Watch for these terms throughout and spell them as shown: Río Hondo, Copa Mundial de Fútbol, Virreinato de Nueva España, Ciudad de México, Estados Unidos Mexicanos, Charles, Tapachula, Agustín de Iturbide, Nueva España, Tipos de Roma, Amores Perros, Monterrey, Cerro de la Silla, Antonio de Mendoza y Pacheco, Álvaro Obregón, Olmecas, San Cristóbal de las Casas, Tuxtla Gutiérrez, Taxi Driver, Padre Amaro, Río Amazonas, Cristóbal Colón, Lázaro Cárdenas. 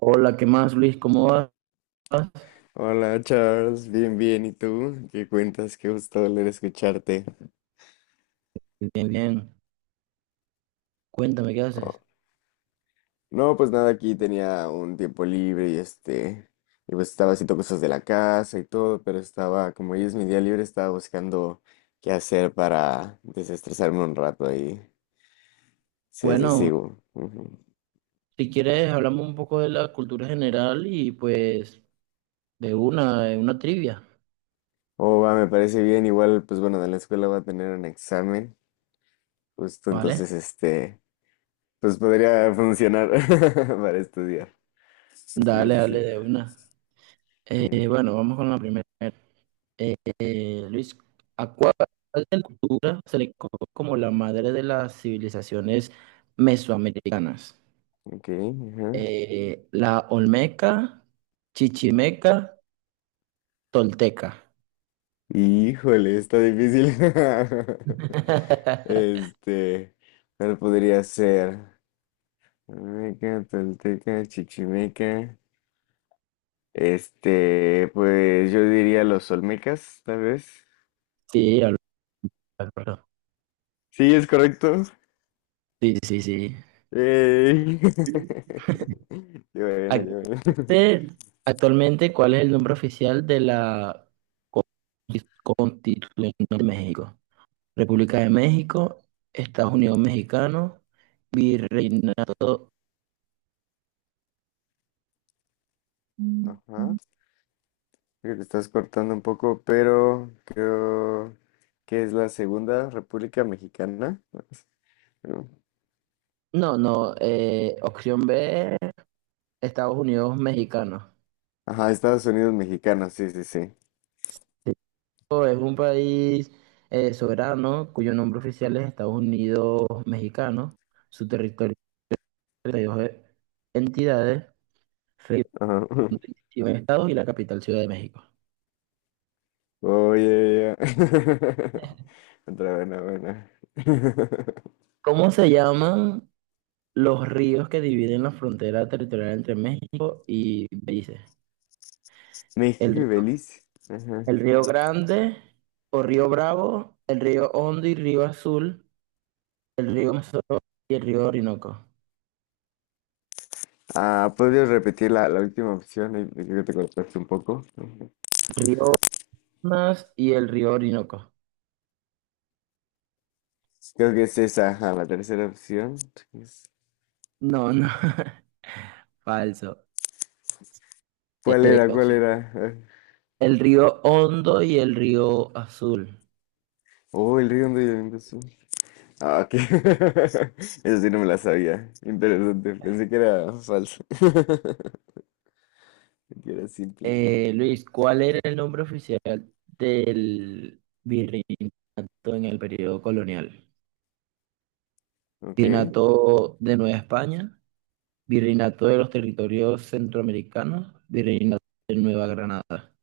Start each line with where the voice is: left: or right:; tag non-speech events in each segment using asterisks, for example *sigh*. right: Hola, ¿qué más, Luis? ¿Cómo vas?
left: Hola Charles, bien, bien, ¿y tú? ¿Qué cuentas? Qué gusto volver a escucharte.
right: Bien, bien. Cuéntame, ¿qué
left: Oh,
right: haces?
left: no, pues nada, aquí tenía un tiempo libre y pues estaba haciendo cosas de la casa y todo, pero estaba, como hoy es mi día libre, estaba buscando qué hacer para desestresarme un rato y sí, sí,
right: Bueno,
left: sigo. Ujú.
right: si quieres, hablamos un poco de la cultura general y pues de una trivia,
left: Oh, va, me parece bien, igual, pues bueno, de la escuela va a tener un examen, justo
right: ¿vale?
left: entonces, pues podría funcionar *laughs* para estudiar. Así
right: Dale,
left: es, así
right: dale, de una.
left: es.
right: Bueno, vamos con la primera. Eh, Luis, ¿a cuál de la cultura se le conoce como la madre de las civilizaciones mesoamericanas?
left: Ok, ajá.
right: La Olmeca, Chichimeca, Tolteca.
left: Híjole, está difícil. *laughs*
right: *laughs*
left: Este, ¿Cuál podría ser? Olmeca, Tolteca, Chichimeca. Pues yo diría los Olmecas, tal vez.
right: Sí, Álvaro.
left: Sí, es correcto.
right: Sí, sí, sí.
left: Ey. *laughs* Qué bueno,
right: Ac-
left: qué bueno.
right: te- Actualmente, ¿cuál es el nombre oficial de la Constitución de México? República de México, Estados Unidos Mexicano, Virreinato.
left: *laughs* Ajá. Creo que estás cortando un poco, pero creo que es la Segunda República Mexicana, ¿no?
right: No, no, opción B, Estados Unidos Mexicano.
left: Ajá, Estados Unidos mexicano, sí, sí, sí.
right: México es un país soberano cuyo nombre oficial es Estados Unidos Mexicano, su territorio es de 32 entidades,
left: Ajá.
right: 21 estados y la capital Ciudad de México.
left: *laughs* Oye, ya. *laughs* Otra buena, buena. *laughs*
right: ¿Cómo se llaman los ríos que dividen la frontera territorial entre México y Belice?
left: México
right: El
left: y
right: río,
left: Belice. Ajá.
right: el río Grande o Río Bravo, el río Hondo y Río Azul, el río Amazonas y el río Orinoco.
left: Ah, ¿podrías repetir la, última opción? Ahí creo que te cortaste un poco. Ajá.
right: Río Amazonas y el río Orinoco.
left: Creo que es esa, ajá, la tercera opción. Es-
right: No, no, *laughs* falso.
left: ¿Cuál era? ¿Cuál
right: Opción:
left: era? Ah,
right: el río Hondo y el río Azul.
left: Oh, el río donde yo vengo, sí. Ah, ok. *laughs* Eso sí no me la sabía. Interesante. Pensé que era falso. *laughs* Que era simple.
right: Luis, ¿cuál era el nombre oficial del virreinato en el periodo colonial?
left: Ok.
right: Virreinato de Nueva España, Virreinato de los Territorios Centroamericanos, Virreinato de Nueva Granada.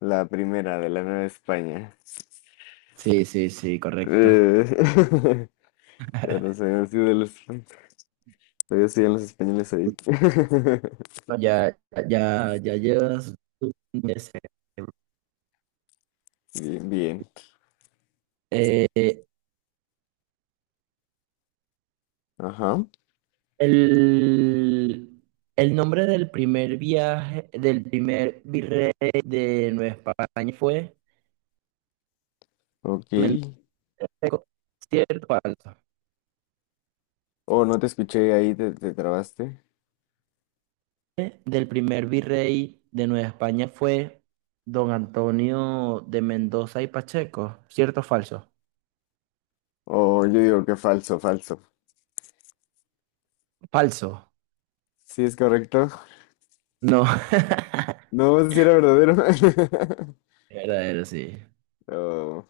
left: La primera de la Nueva España.
right: Sí, sí, sí, correcto.
left: Eh, *laughs* ya no sabían sido de los... Todavía siguen los españoles ahí.
right: Bueno, ya, ya, ya llevas
left: *laughs* Bien, bien.
right: eh,
left: Ajá.
right: el, el nombre del primer virrey de Nueva España fue
left: Ok.
right: Seco. ¿Cierto o falso?
left: O no te escuché ahí, te trabaste.
right: Del primer virrey de Nueva España fue don Antonio de Mendoza y Pacheco. ¿Cierto o falso?
left: O yo digo que falso, falso.
right: Falso.
left: Sí, es correcto.
right: No. *laughs*
left: No, si era verdadero. *laughs*
right: Verdadero, sí.
left: Oh,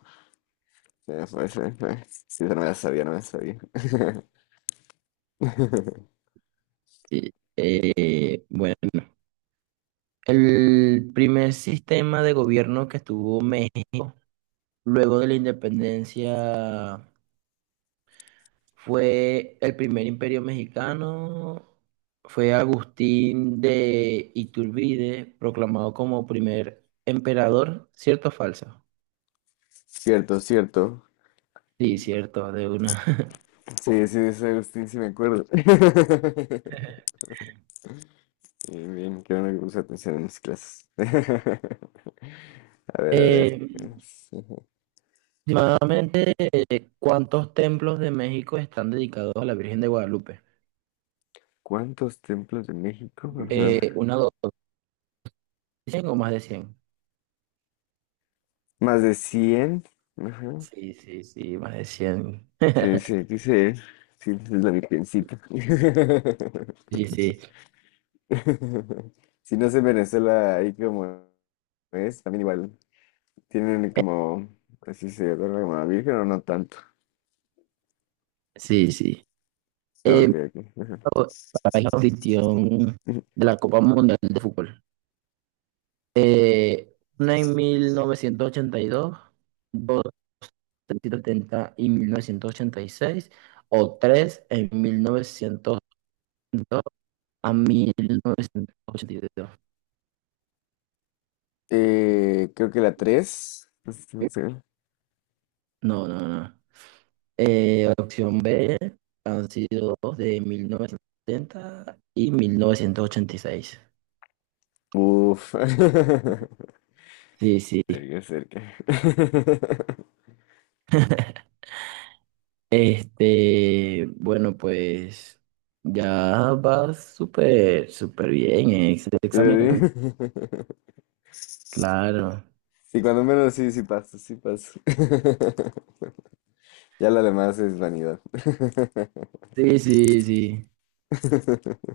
left: se fue, se fue. Sí, no me la sabía, no me la sabía. *laughs*
right: Sí. Bueno, el primer sistema de gobierno que tuvo México luego de la independencia fue el primer imperio mexicano, fue Agustín de Iturbide, proclamado como primer emperador, ¿cierto o falso?
left: Cierto, cierto.
right: Sí, cierto, de una. *laughs*
left: Sí, sí, de San Agustín, sí me acuerdo. *laughs* Bien, bien, que no me puse atención en mis clases. *laughs* A ver, a ver.
right: Eh,
left: Es, ajá.
right: Aproximadamente, ¿cuántos templos de México están dedicados a la Virgen de Guadalupe?
left: ¿Cuántos templos de México? Ajá.
right: ¿Una, dos, cien o más de cien?
left: Más de 100. Ajá.
right: Sí, sí, sí, más de cien.
left: Sí, sí,
right: *laughs*
left: aquí se... Sí, es la virgencita.
right: Sí, sí,
left: *laughs* Si no sé, en Venezuela, ahí como es, también igual. Tienen como... Así se adora como a la virgen o no tanto.
right: sí, sí.
left: No,
right: Eh,
left: ok, ok, ajá.
right: para la inscripción
left: *laughs*
right: de la Copa Mundial de Fútbol. Una en 1982, dos en 1970 y 1986, o tres en 1982 a 1982.
left: Creo que la tres.
right: No, no, no. Opción B, han sido dos: de 1970 y 1986.
left: Uf. *laughs*
right: Sí, sí.
left: Cerca, cerca. *laughs*
right: *laughs* Este, bueno, pues ya va súper, súper bien en ese
left: Sí,
right: examen, claro.
left: sí, cuando menos sí, sí pasa, sí pasa. *laughs* Ya lo demás es vanidad. *laughs*
right: Sí, sí, sí.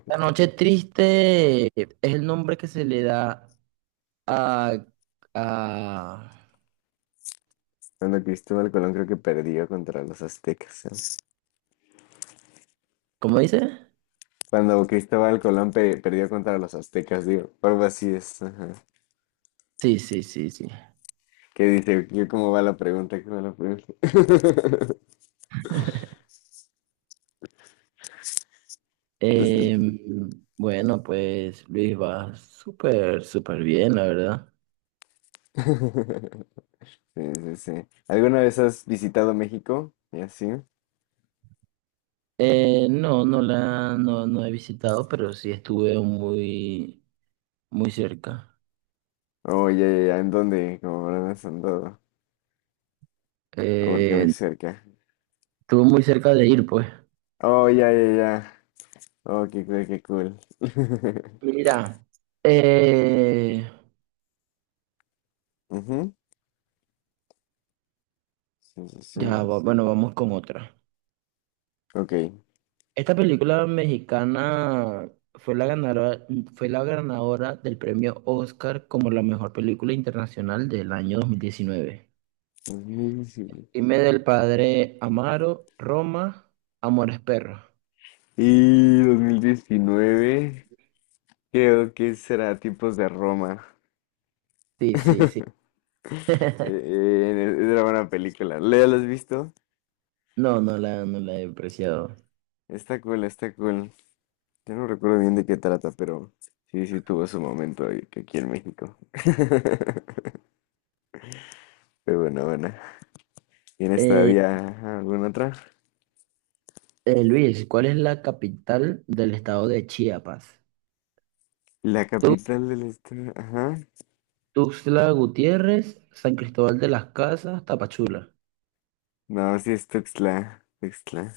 right: La noche triste es el nombre que se le da a, a-
left: Cuando Cristóbal Colón creo que perdió contra los aztecas, ¿eh?
right: ¿cómo dice?
left: Cuando Cristóbal Colón perdió contra los aztecas, digo, algo así es. Ajá.
right: Sí, sí, sí, sí.
left: ¿Qué dice? ¿Cómo va la pregunta? ¿Cómo va la pregunta? *laughs* Pues,
right: Bueno, pues Luis va súper, súper bien, la verdad.
left: *laughs* sí, sí, sí. ¿Alguna vez has visitado México? ¿Y así?
right: No, no, no he visitado, pero sí estuve muy, muy cerca.
left: Oh, ya, ya, ya. ¿En dónde? ¿Cómo habrás andado? Porque muy
right: Eh,
left: cerca.
right: Estuve muy cerca de ir, pues.
left: Oh, ya, ya, ya. Oh, qué cool, qué cool. *laughs*
right: Mira, eh,
left: Ujú, sí, sí, sí.
right: bueno, vamos con otra.
left: Ok.
right: Esta película mexicana fue la ganadora, fue la ganadora del premio Oscar como la mejor película internacional del año 2019.
left: 2019.
right: Dime, del padre Amaro, Roma, Amores Perros.
left: Y 2019 creo que será Tipos de Roma.
right: Sí, sí, sí.
left: Es una buena película. ¿La has visto?
right: No, no la he apreciado.
left: Está cool, está cool. Yo no recuerdo bien de qué trata, pero sí, sí tuvo su momento aquí en México. *laughs* Pero bueno, bueno. ¿Tienes
right: Eh,
left: todavía alguna otra?
right: Luis, ¿cuál es la capital del estado de Chiapas?
left: La
right: Tu-
left: capital del estado. Ajá.
right: Tuxtla Gutiérrez, San Cristóbal de las Casas, Tapachula.
left: No, sí es Tuxtla, Tuxtla.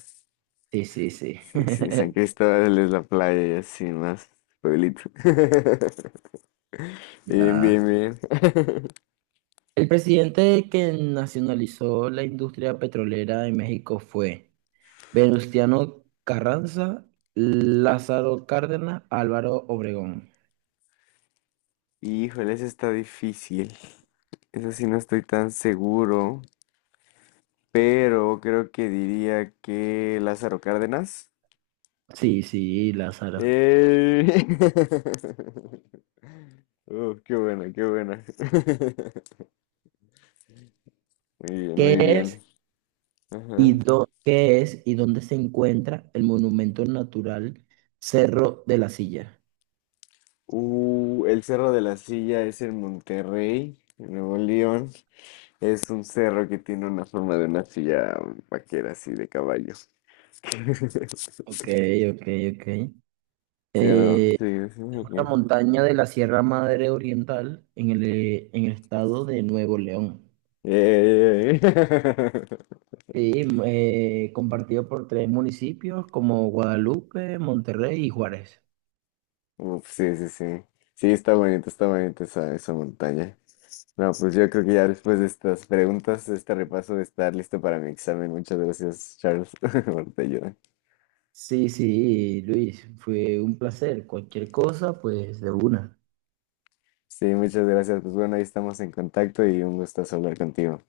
right: Sí, sí, sí.
left: Sí, sí, San
right: *laughs*
left: Cristóbal es la playa y así más pueblito. *laughs* Bien,
right: Ya.
left: bien, bien.
right: El presidente que nacionalizó la industria petrolera en México fue Venustiano Carranza, Lázaro Cárdenas, Álvaro Obregón.
left: Híjole, eso está difícil. Eso sí no estoy tan seguro, pero creo que diría que Lázaro Cárdenas.
right: Sí, sí, Lázaro.
left: ¡Eh! *laughs* Qué buena, qué buena. *laughs* Muy bien,
right: ¿Qué
left: muy bien.
right: es
left: Ajá.
right: qué es y dónde se encuentra el monumento natural Cerro de la Silla?
left: El Cerro de la Silla es en Monterrey, en Nuevo León. Es un cerro que tiene una forma de una silla vaquera así de caballo. *laughs*
right: Ok, ok, ok.
left: ¿Sí o no?
right: Eh,
left: Sí, sí,
right: es una
left: ok.
right: montaña de la Sierra Madre Oriental en el estado de Nuevo León.
left: Eh, eh, eh.
right: Sí, compartido por tres municipios como Guadalupe, Monterrey y Juárez.
left: *laughs* Uf, sí, sí, sí. Sí, está bonito esa montaña. No, pues yo creo que ya después de estas preguntas, este repaso de estar listo para mi examen. Muchas gracias, Charles, *laughs* por tu ayuda.
right: Sí, sí, Luis, fue un placer. Cualquier cosa, pues de una.
left: Sí, muchas gracias. Pues bueno, ahí estamos en contacto y un gusto hablar contigo.